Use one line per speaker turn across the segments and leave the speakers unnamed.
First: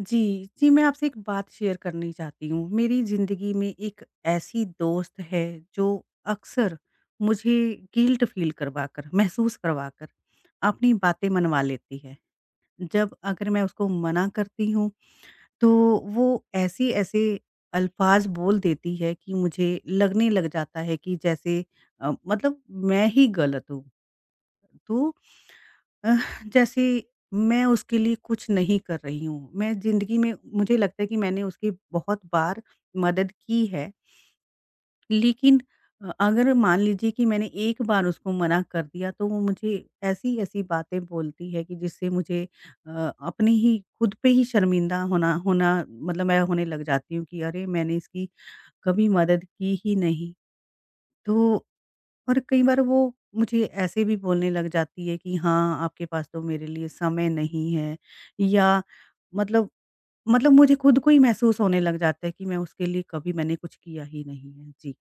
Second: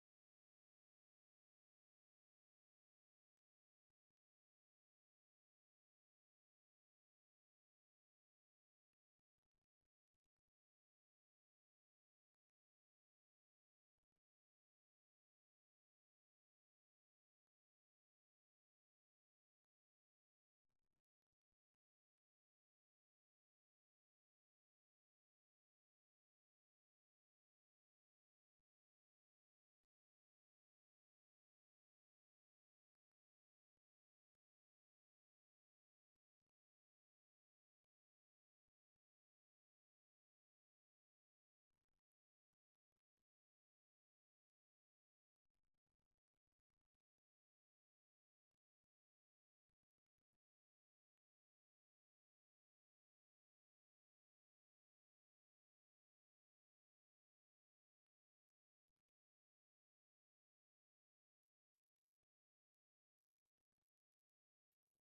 जी, जी, मैं आपसे एक बात शेयर करनी चाहती हूँ। मेरी ज़िंदगी में एक ऐसी दोस्त है जो अक्सर मुझे गिल्ट फ़ील करवाकर, महसूस करवाकर अपनी बातें मनवा लेती है। जब अगर मैं उसको मना करती हूँ तो वो ऐसे-ऐसे अल्फ़ाज़ बोल देती है कि मुझे लगने लग जाता है कि जैसे मतलब मैं ही गलत हूँ। तो अह, जैसे मैं उसके लिए कुछ नहीं कर रही हूँ। मैं ज़िंदगी में मुझे लगता है कि मैंने उसकी बहुत बार मदद की है। लेकिन अगर मान लीजिए कि मैंने एक बार उसको मना कर दिया तो वो मुझे ऐसी-ऐसी बातें बोलती है कि जिससे मुझे अ, अपने ही खुद पे ही शर्मिंदा होना होना मतलब मैं होने लग जाती हूँ कि अरे! मैंने इसकी कभी मदद की ही नहीं। तो और कई बार वो मुझे ऐसे भी बोलने लग जाती है कि हाँ, आपके पास तो मेरे लिए समय नहीं है या मतलब मतलब मुझे खुद को ही महसूस होने लग जाता है कि मैं उसके लिए कभी मैंने कुछ किया ही नहीं है। जी।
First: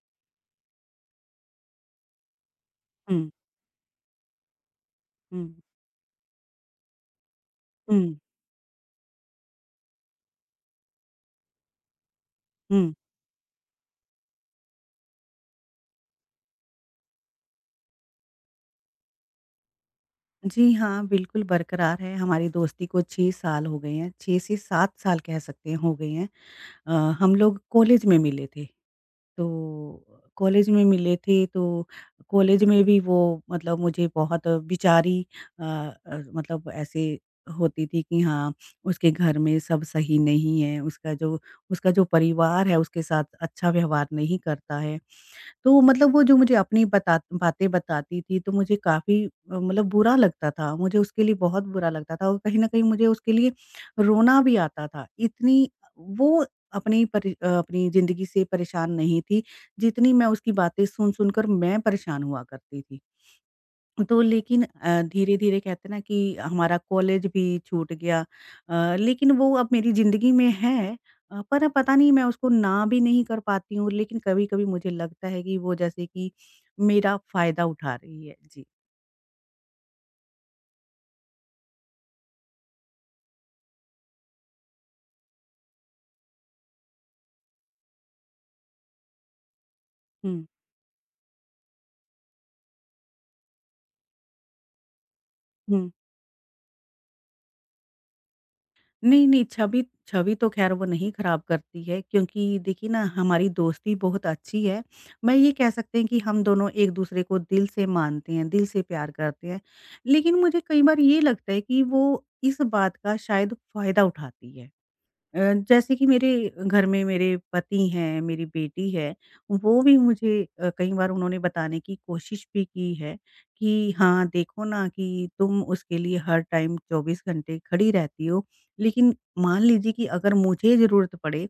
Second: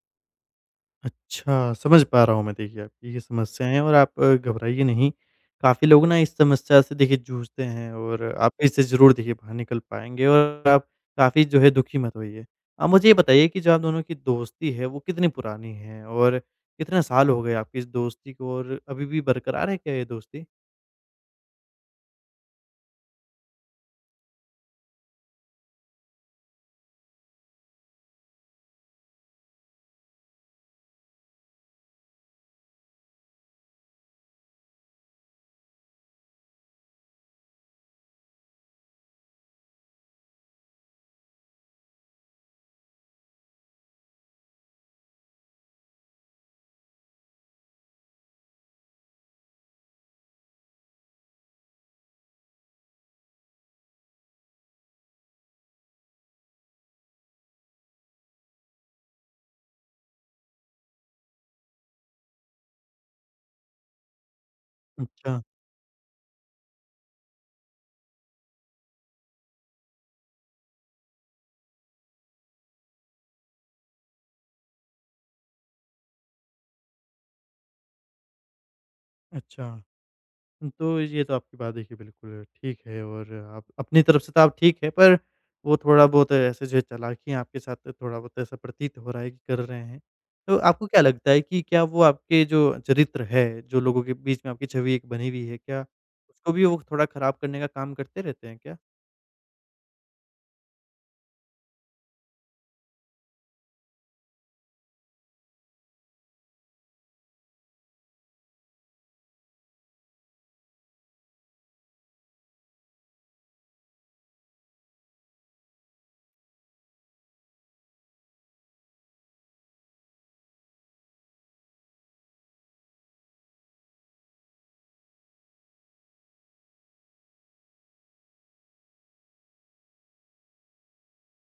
अच्छा, समझ पा रहा हूँ मैं देखिए आपकी ये
हुँ,
समस्याएँ और आप घबराइए नहीं।
हुँ।
काफ़ी लोग ना इस समस्या से देखिए जूझते हैं
हुँ,
और आप इससे ज़रूर देखिए बाहर निकल पाएँगे और आप काफ़ी जो है दुखी मत होइए। आप
हुँ।
मुझे ये बताइए कि जो आप दोनों की दोस्ती है वो कितनी पुरानी है और कितने साल हो गए आपकी इस दोस्ती को और अभी भी बरकरार है क्या ये दोस्ती?
जी हाँ, बिल्कुल बरकरार है। हमारी दोस्ती को 6 साल हो गए हैं, 6 से 7 साल कह सकते हैं हो गए हैं। अ, हम लोग कॉलेज में मिले थे, तो कॉलेज में मिले थे तो कॉलेज में भी वो मतलब मुझे बहुत बेचारी मतलब ऐसे होती थी कि हाँ, उसके घर में सब सही नहीं है, उसका जो परिवार है उसके साथ अच्छा व्यवहार नहीं करता है। तो मतलब वो जो मुझे अपनी बता बातें बताती थी तो मुझे काफ़ी मतलब बुरा लगता था, मुझे उसके लिए बहुत बुरा लगता था और कहीं न कहीं मुझे उसके लिए रोना भी आता था। इतनी वो अपनी ज़िंदगी से परेशान नहीं थी, जितनी मैं उसकी बातें सुन-सुन कर मैं परेशान हुआ करती थी। तो लेकिन
अच्छा,
धीरे-धीरे कहते हैं ना कि हमारा कॉलेज भी छूट गया लेकिन वो अब मेरी ज़िंदगी में है पर अब पता नहीं मैं उसको ना भी नहीं कर पाती हूँ लेकिन कभी-कभी मुझे लगता है कि वो जैसे कि मेरा फ़ायदा उठा रही है। जी।
अच्छा। तो ये तो आपकी बात देखिए बिल्कुल ठीक है और आप अपनी तरफ से तो आप ठीक है, पर वो थोड़ा बहुत ऐसे जो है चालाकियाँ आपके साथ थोड़ा बहुत ऐसा प्रतीत हो रहा है कि कर रहे हैं।
हुँ,
तो आपको क्या लगता है कि क्या वो आपके जो चरित्र है, जो लोगों के बीच में आपकी छवि एक बनी हुई है, क्या
हुँ।
उसको भी वो थोड़ा खराब करने का काम करते रहते हैं क्या?
नहीं, नहीं, छवि छवि तो ख़ैर वो नहीं ख़राब करती है क्योंकि देखिए ना हमारी दोस्ती बहुत अच्छी है। मैं ये कह सकते हैं कि हम दोनों एक-दूसरे को दिल से मानते हैं, दिल से प्यार करते हैं। लेकिन मुझे कई बार ये लगता है कि वो इस बात का शायद फ़ायदा उठाती है। अ, जैसे कि मेरे घर में मेरे पति हैं, मेरी बेटी है, वो भी मुझे कई बार उन्होंने बताने की कोशिश भी की है कि हाँ, देखो ना कि तुम उसके लिए हर टाइम 24 घंटे खड़ी रहती हो, लेकिन मान लीजिए कि अगर मुझे ज़रूरत पड़े,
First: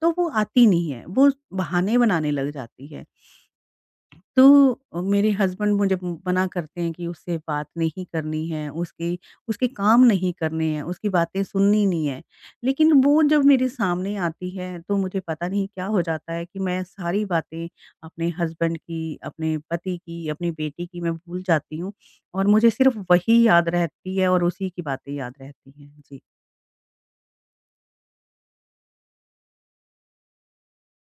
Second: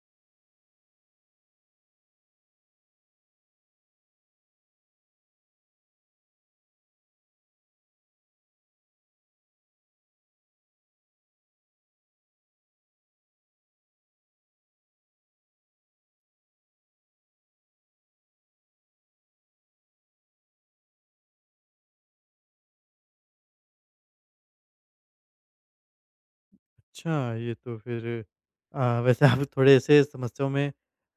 तो वो आती नहीं है, वो बहाने बनाने लग जाती है। तो मेरे हस्बैंड मुझे मना करते हैं कि उससे बात नहीं करनी है, उसकी उसके काम नहीं करने हैं, उसकी बातें सुननी नहीं है। लेकिन वो जब मेरे सामने आती है तो मुझे पता नहीं क्या हो जाता है कि मैं सारी बातें अपने हस्बैंड की, अपने पति की, अपनी बेटी की मैं भूल जाती हूँ और मुझे सिर्फ़ वही याद रहती है और उसी की बातें याद रहती हैं। जी।
अच्छा, ये तो फिर वैसे आप थोड़े ऐसे समस्याओं में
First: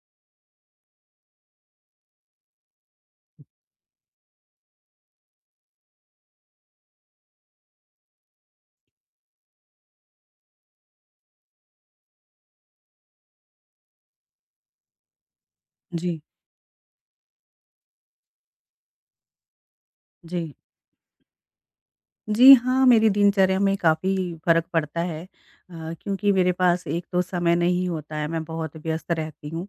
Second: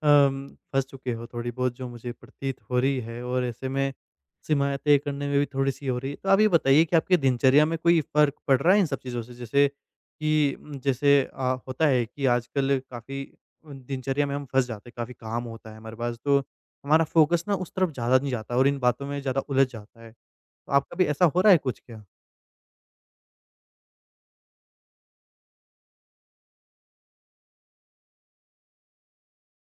फँस चुके हो थोड़ी बहुत जो मुझे प्रतीत हो रही है और ऐसे में सीमाएँ तय करने में भी थोड़ी-सी हो रही है। तो आप ये बताइए कि आपकी दिनचर्या में कोई फ़र्क पड़ रहा है इन सब चीज़ों से? जैसे कि जैसे होता है कि आजकल काफ़ी दिनचर्या में हम फँस जाते हैं, काफ़ी काम होता है हमारे पास,
जी,
तो हमारा फ़ोकस ना उस तरफ ज़्यादा नहीं जाता और इन बातों में ज़्यादा उलझ जाता है।
जी।
तो आपका भी ऐसा हो रहा है कुछ क्या?
जी हाँ, मेरी दिनचर्या में काफ़ी फ़र्क पड़ता है क्योंकि मेरे पास एक तो समय नहीं होता है, मैं बहुत व्यस्त रहती हूँ।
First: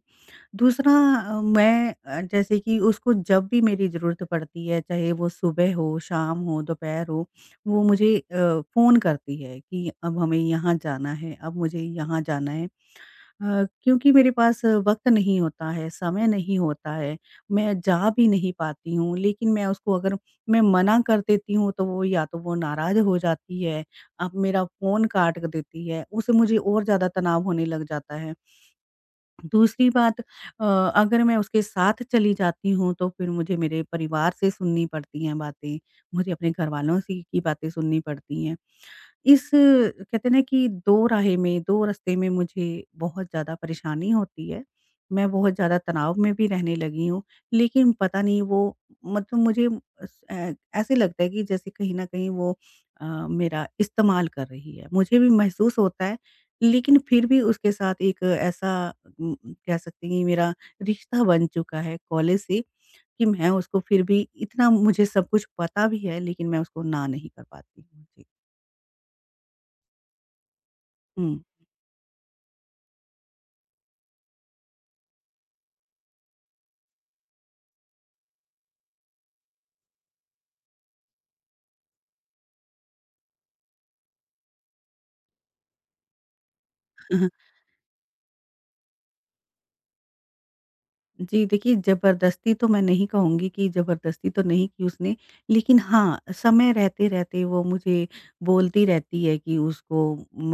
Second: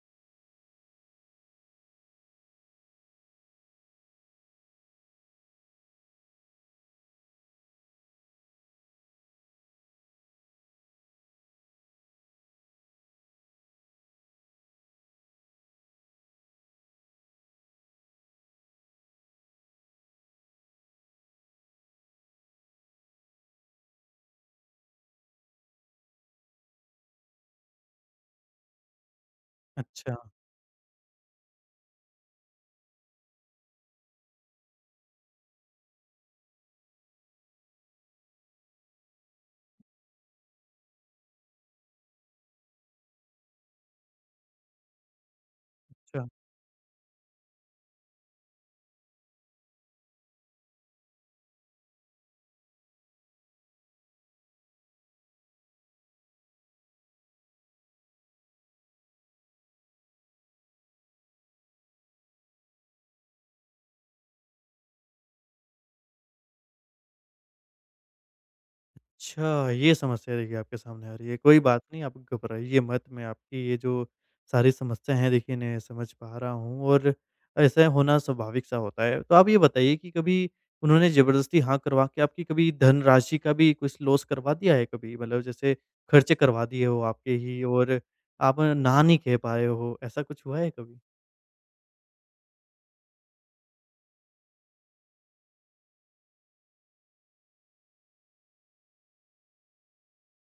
दूसरा मैं जैसे कि उसको जब भी मेरी ज़रूरत पड़ती है, चाहे वो सुबह हो, शाम हो, दोपहर हो, वो मुझे फ़ोन करती है कि अब हमें यहाँ जाना है, अब मुझे यहाँ जाना है। क्योंकि मेरे पास वक़्त नहीं होता है, समय नहीं होता है, मैं जा भी नहीं पाती हूँ, लेकिन मैं उसको अगर मैं मना कर देती हूँ, तो वो या तो वो नाराज़ हो जाती है, अब मेरा फ़ोन काट कर देती है, उससे मुझे और ज़्यादा तनाव होने लग जाता है। दूसरी
अच्छा।
बात अगर मैं उसके साथ चली जाती हूँ, तो फिर मुझे मेरे परिवार से सुननी पड़ती हैं बातें, मुझे अपने घरवालों से की बातें सुननी पड़ती हैं। इस कहते हैं ना कि दो राहे में, दो रास्ते में मुझे बहुत ज़्यादा परेशानी होती है। मैं बहुत ज़्यादा तनाव में भी रहने लगी हूँ, लेकिन पता नहीं वो मतलब मुझे अस अ, ऐसे लगता है कि जैसे कहीं न कहीं वो मेरा इस्तेमाल कर रही है। मुझे भी महसूस होता है, लेकिन फिर भी उसके साथ एक ऐसा उम, कह सकते हैं कि मेरा रिश्ता बन चुका है कॉलेज से कि मैं उसको फिर भी इतना मुझे सब कुछ पता भी है, लेकिन मैं उसको ना नहीं कर पाती हूँ। जी।
अच्छा, ये समस्या देखिए आपके सामने आ रही है।
हुँ।
कोई बात नहीं, आप घबराइए मत, मैं आपकी ये जो सारी समस्या है देखिए इन्हें समझ पा रहा हूँ और ऐसा होना स्वाभाविक सा होता है। तो आप ये बताइए कि कभी उन्होंने ज़बरदस्ती हाँ करवा के आपकी कभी धनराशि का भी कुछ लॉस करवा दिया है कभी? मतलब जैसे खर्चे करवा दिए हो आपके ही और आप ना नहीं कह पाए हो, ऐसा कुछ हुआ है कभी?
जी, देखिए ज़बरदस्ती तो मैं नहीं कहूँगी कि ज़बरदस्ती तो नहीं की उसने, लेकिन हाँ, समय रहते-रहते वो मुझे बोलती रहती है कि उसको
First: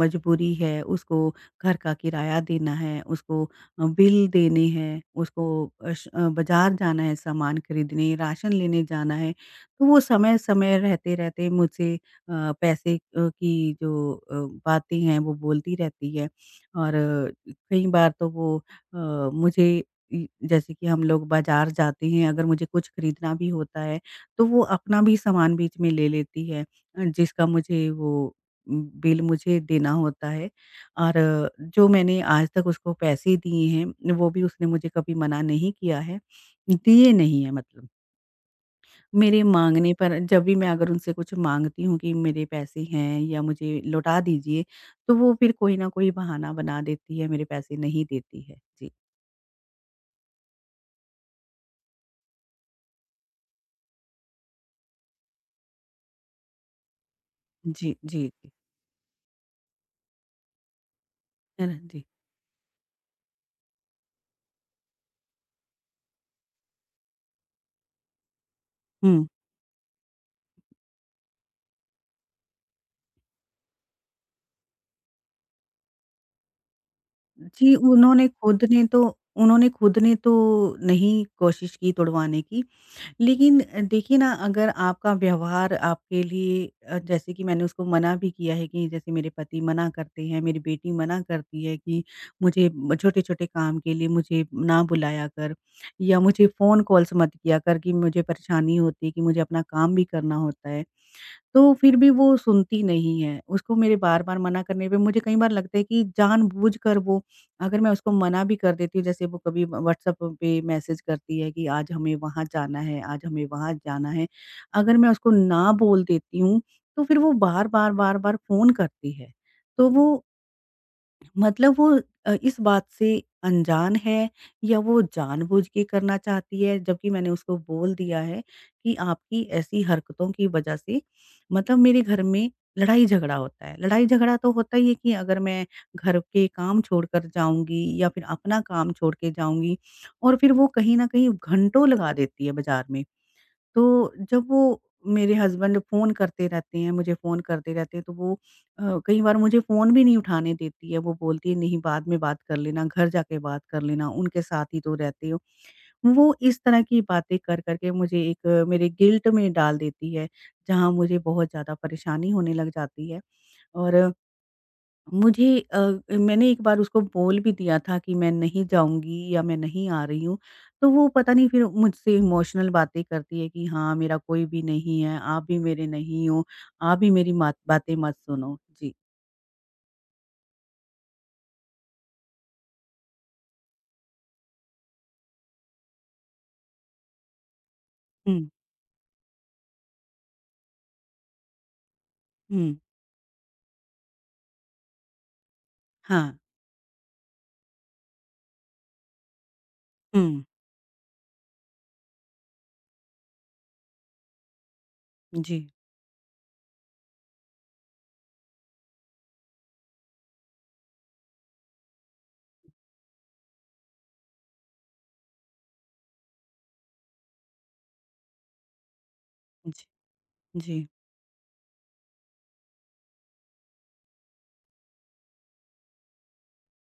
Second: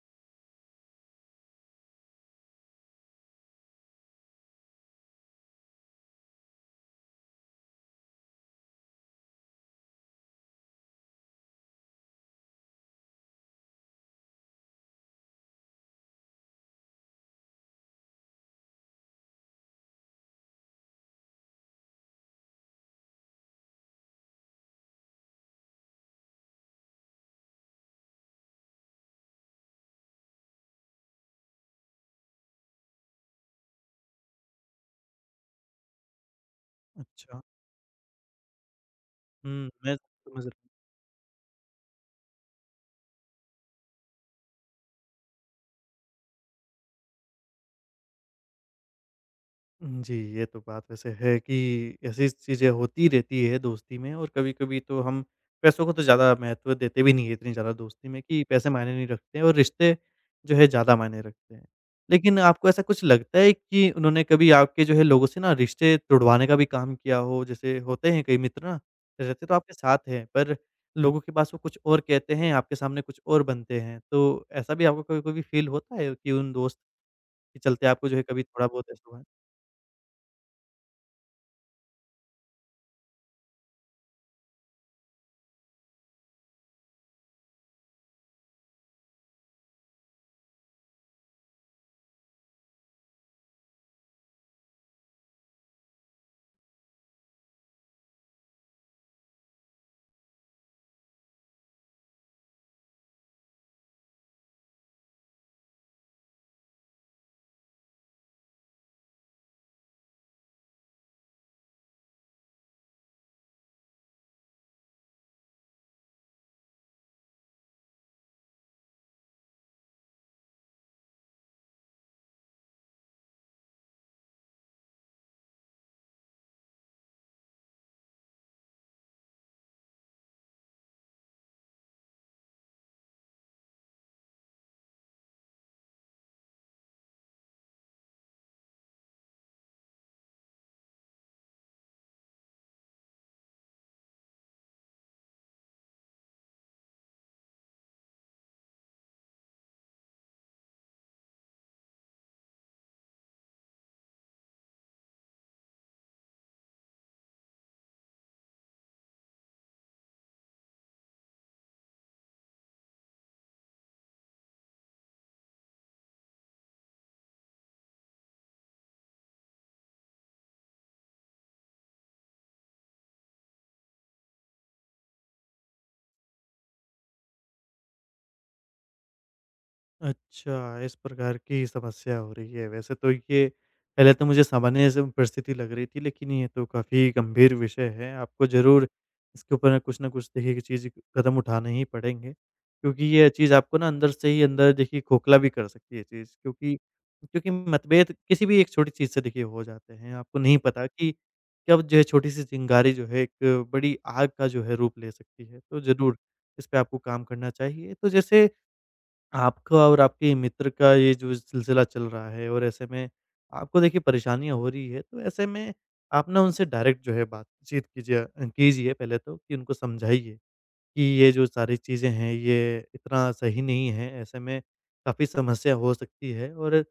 मजबूरी है, उसको घर का किराया देना है, उसको बिल देने हैं, उसको बाज़ार जाना है सामान खरीदने, राशन लेने जाना है। तो वो समय-समय रहते-रहते मुझसे पैसे की जो बातें हैं वो बोलती रहती है और कई बार तो वो मुझे इ जैसे कि हम लोग बाज़ार जाते हैं, अगर मुझे कुछ खरीदना भी होता है, तो वो अपना भी सामान बीच में ले लेती है जिसका मुझे बिल मुझे देना होता है और जो मैंने आज तक उसको पैसे दिए हैं, वो भी उसने मुझे कभी मना नहीं किया है, दिए
अच्छा।
नहीं है मतलब। मेरे
हुँ,
माँगने
मैं
पर जब
समझ
भी मैं अगर उनसे कुछ माँगती हूँ कि मेरे पैसे हैं या मुझे लौटा दीजिए, तो वो फिर कोई ना कोई बहाना बना देती है, मेरे पैसे नहीं देती है। जी,
जी, ये तो बात वैसे है कि ऐसी चीज़ें होती रहती है दोस्ती में और कभी-कभी तो हम पैसों को तो ज़्यादा महत्व देते भी नहीं है इतनी ज़्यादा
जी,
दोस्ती में
जी,
कि
जी।
पैसे मायने नहीं रखते हैं और रिश्ते जो है ज़्यादा मायने रखते हैं।
है ना? जी।
लेकिन आपको ऐसा कुछ लगता है कि उन्होंने कभी आपके जो है लोगों से ना रिश्ते तुड़वाने का भी काम किया हो? जैसे होते हैं कई मित्र ना,
हुँ।
रहते तो आपके साथ हैं पर लोगों के पास वो कुछ और कहते हैं, आपके सामने कुछ और बनते हैं। तो ऐसा भी आपको कभी-कभी फ़ील होता है कि उन दोस्त के
जी,
चलते आपको जो है कभी थोड़ा बहुत ऐसा हुआ है?
उन्होंने खुद ने तो नहीं कोशिश की तुड़वाने की, लेकिन देखिए ना अगर आपका व्यवहार आपके लिए जैसे कि मैंने उसको मना भी किया है कि जैसे मेरे पति मना करते हैं, मेरी बेटी मना करती है कि मुझे म छोटे-छोटे काम के लिए मुझे ना बुलाया कर या मुझे फ़ोन कॉल्स मत किया कर कि मुझे परेशानी होती है कि मुझे अपना काम भी करना होता है। तो फिर भी वो सुनती नहीं है। उसको मेरे बार-बार मना करने पे मुझे कई बार लगता है कि जानबूझकर वो अगर मैं उसको मना भी कर देती हूँ, जैसे वो कभी व व्हाट्सएप पे मैसेज करती है कि आज हमें वहाँ जाना है, आज हमें वहाँ जाना है। अगर मैं उसको ना बोल देती हूँ, तो फिर वो बार-बार, बार-बार फ़ोन करती है। तो वो मतलब वो इस बात से अनजान है या वो जानबूझ के करना चाहती है जबकि मैंने उसको बोल दिया है कि आपकी ऐसी हरकतों की वजह से मतलब मेरे घर में लड़ाई झगड़ा होता है। लड़ाई झगड़ा तो होता ही है कि अगर मैं घर के काम छोड़कर जाऊँगी या फिर अपना काम छोड़ के जाऊँगी और फिर वो कहीं न कहीं घंटों लगा देती है बाज़ार में। तो जब वो मेरे हस्बैंड फ़ोन करते रहते हैं, मुझे फ़ोन करते रहते हैं, तो वो कई बार मुझे फ़ोन भी नहीं उठाने देती है। वो बोलती है, "नहीं, बाद में बात कर लेना, घर जाके बात कर लेना, उनके साथ ही तो रहते हो।" वो इस तरह की बातें कर कर के मुझे एक मेरे गिल्ट में डाल देती है, जहाँ मुझे बहुत ज़्यादा परेशानी होने लग जाती है और मुझे अ, मैंने एक बार उसको बोल भी दिया था कि मैं नहीं जाऊँगी या मैं नहीं आ रही हूँ, तो वो पता नहीं फिर मुझसे इमोशनल बातें करती है कि हाँ, मेरा कोई भी नहीं है, आप भी मेरे नहीं हो, आप भी मेरी मात बातें मत सुनो। जी।
अच्छा, इस प्रकार की समस्या हो रही है। वैसे तो ये पहले तो मुझे सामान्य स परिस्थिति लग रही थी, लेकिन ये तो काफ़ी गंभीर विषय है। आपको
हुँ,
ज़रूर इसके ऊपर ना कुछ न कुछ देखिए कि चीज़ कदम उठाने ही पड़ेंगे,
हुँ।
क्योंकि ये चीज़ आपको ना अंदर से ही अंदर देखिए खोखला भी कर सकती है चीज़।
हाँ।
क्योंकि क्योंकि मतभेद किसी भी एक छोटी चीज़ से देखिए हो जाते हैं। आपको
हुँ।
नहीं पता कि कब जो है छोटी-सी चिंगारी जो है एक बड़ी आग का जो है रूप ले सकती है।
जी,
तो ज़रूर इस पे आपको काम करना चाहिए। तो जैसे आपका और आपके मित्र का ये जो सिलसिला चल रहा है और ऐसे में आपको देखिए परेशानियाँ हो रही है, तो ऐसे में आप ना उनसे डायरेक्ट जो है बातचीत कीजिए कीजिए पहले तो कि उनको
जी,
समझाइए
जी।
कि ये जो सारी चीज़ें हैं ये इतना सही नहीं है, ऐसे में काफ़ी समस्या हो सकती है और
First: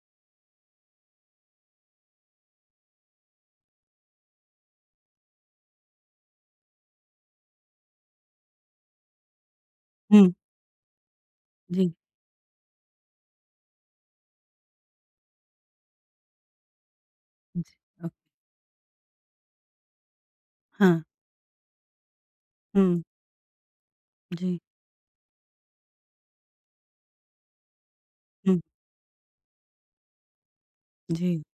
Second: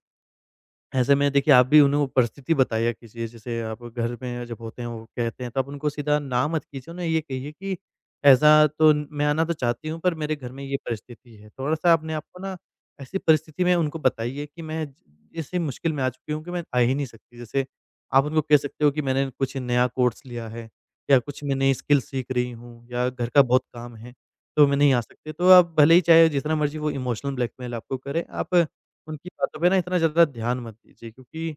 ऐसे में देखिए आप भी उन्हें परिस्थिति बताया कीजिए, जैसे आप घर में जब होते हैं वो कहते हैं तो आप उनको सीधा ना मत कीजिए, उन्हें ये कहिए कि ऐसा तो मैं आना तो चाहती हूँ पर
हुँ।
मेरे घर में ये परिस्थिति है।
जी,
थोड़ा-सा अपने आप को ना ऐसी परिस्थिति में उनको बताइए कि मैं ऐसी मुश्किल में आ चुकी हूँ कि मैं आ ही नहीं सकती।
जी।
जैसे
अ,
आप उनको कह सकते हो कि मैंने कुछ नया कोर्स लिया है
हाँ।
या कुछ मैं नई स्किल सीख रही हूँ
हुँ।
या घर का बहुत काम है,
जी,
तो मैं नहीं आ सकती। तो आप भले ही चाहे जितना मर्ज़ी वो इमोशनल ब्लैकमेल आपको करे,
हुँ।
आप उनकी बातों पे ना इतना ज़्यादा ध्यान मत दीजिए
जी,
क्योंकि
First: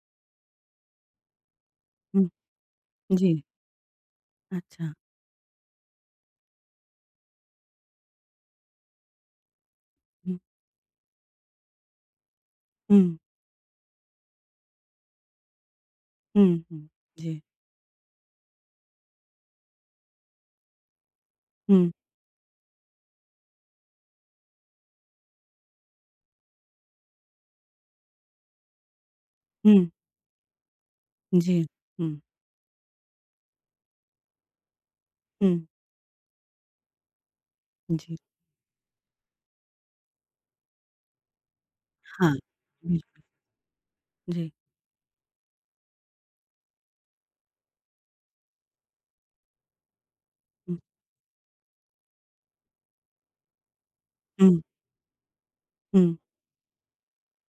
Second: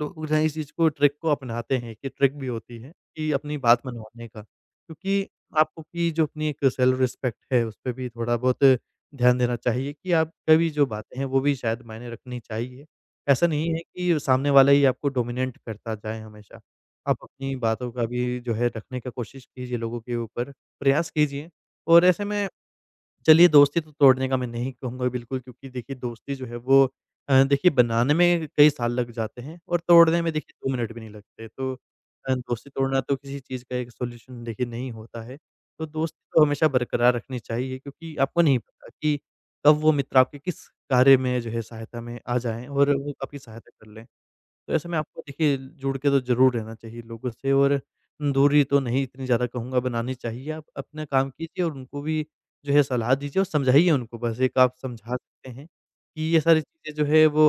लोग जो है इस चीज़ को ट्रिक को अपनाते हैं कि
हुँ।
ट्रिक भी होती है कि
जी।
अपनी बात मनवाने का।
अच्छा।
क्योंकि आपको कि जो अपनी एक सेल्फ रिस्पेक्ट है उस पे भी थोड़ा बहुत ध्यान देना चाहिए कि
हुँ,
आपका भी जो बातें हैं वो भी शायद मायने रखनी चाहिए।
हुँ,
ऐसा नहीं है कि सामने वाला ही आपको डोमिनेट करता जाए हमेशा।
हुँ, हुँ।
आप
जी।
अपनी बातों का भी जो है रखने का कोशिश कीजिए लोगों के ऊपर, प्रयास कीजिए
हुँ,
और ऐसे में चलिए दोस्ती तो तोड़ने का मैं नहीं कहूँगा बिल्कुल क्योंकि देखिए दोस्ती जो है वो देखिए बनाने में कई साल लग जाते हैं और
हुँ।
तोड़ने में देखिए 2 मिनट भी नहीं लगते।
जी।
तो
हुँ,
दोस्ती तोड़ना तो किसी चीज़ का एक सॉल्यूशन देखिए नहीं होता है। तो दोस्ती तो हमेशा बरकरार रखनी चाहिए
हुँ।
क्योंकि आपको नहीं पता कि कब वो मित्र आपके किस कार्य में जो है सहायता में
हाँ,
आ जाएँ और
बिल
वो आपकी सहायता कर लें।
जी।
तो ऐसे में आपको देखिए जुड़ के तो ज़रूर रहना चाहिए लोगों से और दूरी तो नहीं इतनी ज़्यादा कहूँगा बनानी चाहिए। आप
हुँ,
अपना काम कीजिए और उनको भी जो है सलाह दीजिए और समझाइए उनको बस एक
हुँ,
आप समझा सकते हैं
हुँ,
कि ये सारी चीज़ें जो है वो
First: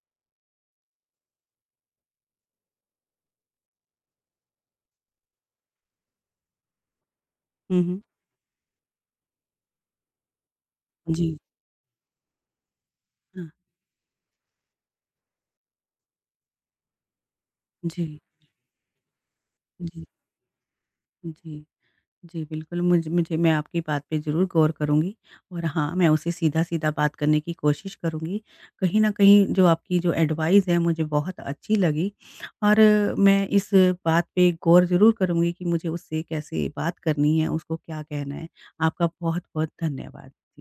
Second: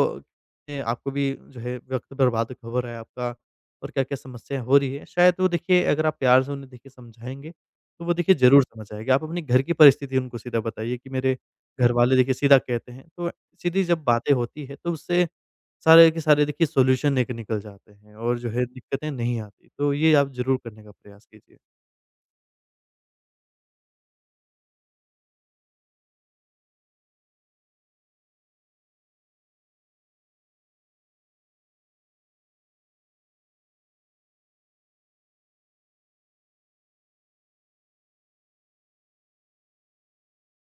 आपको भी जो है वक़्त बर्बाद हो रहा है आपका और क्या-क्या समस्या हो रही है। शायद वो देखिए अगर आप प्यार से उन्हें देखिए समझाएँगे,
हुँ, हुँ।
तो वो देखिए ज़रूर समझ आएँगे। आप अपने घर की परिस्थिति उनको सीधा बताइए कि मेरे
जी,
घरवाले देखिए सीधा कहते हैं। तो
हाँ,
सीधी जब बातें होती है तो उससे सारे के सारे देखिए सॉल्यूशन लेके निकल जाते हैं
जी,
और जो है दिक्कतें नहीं आती। तो
जी,
ये आप ज़रूर करने का प्रयास
जी,
कीजिए।
जी, बिल्कुल मुझे मैं आपकी बात पे ज़रूर गौर करूँगी और हाँ, मैं उसे सीधा-सीधा बात करने की कोशिश करूँगी। कहीं न कहीं जो आपकी जो एडवाइस है मुझे बहुत अच्छी लगी और मैं इस बात पे गौर ज़रूर करूँगी कि मुझे उससे कैसे बात करनी है, उसको क्या कहना है। आपका बहुत-बहुत धन्यवाद।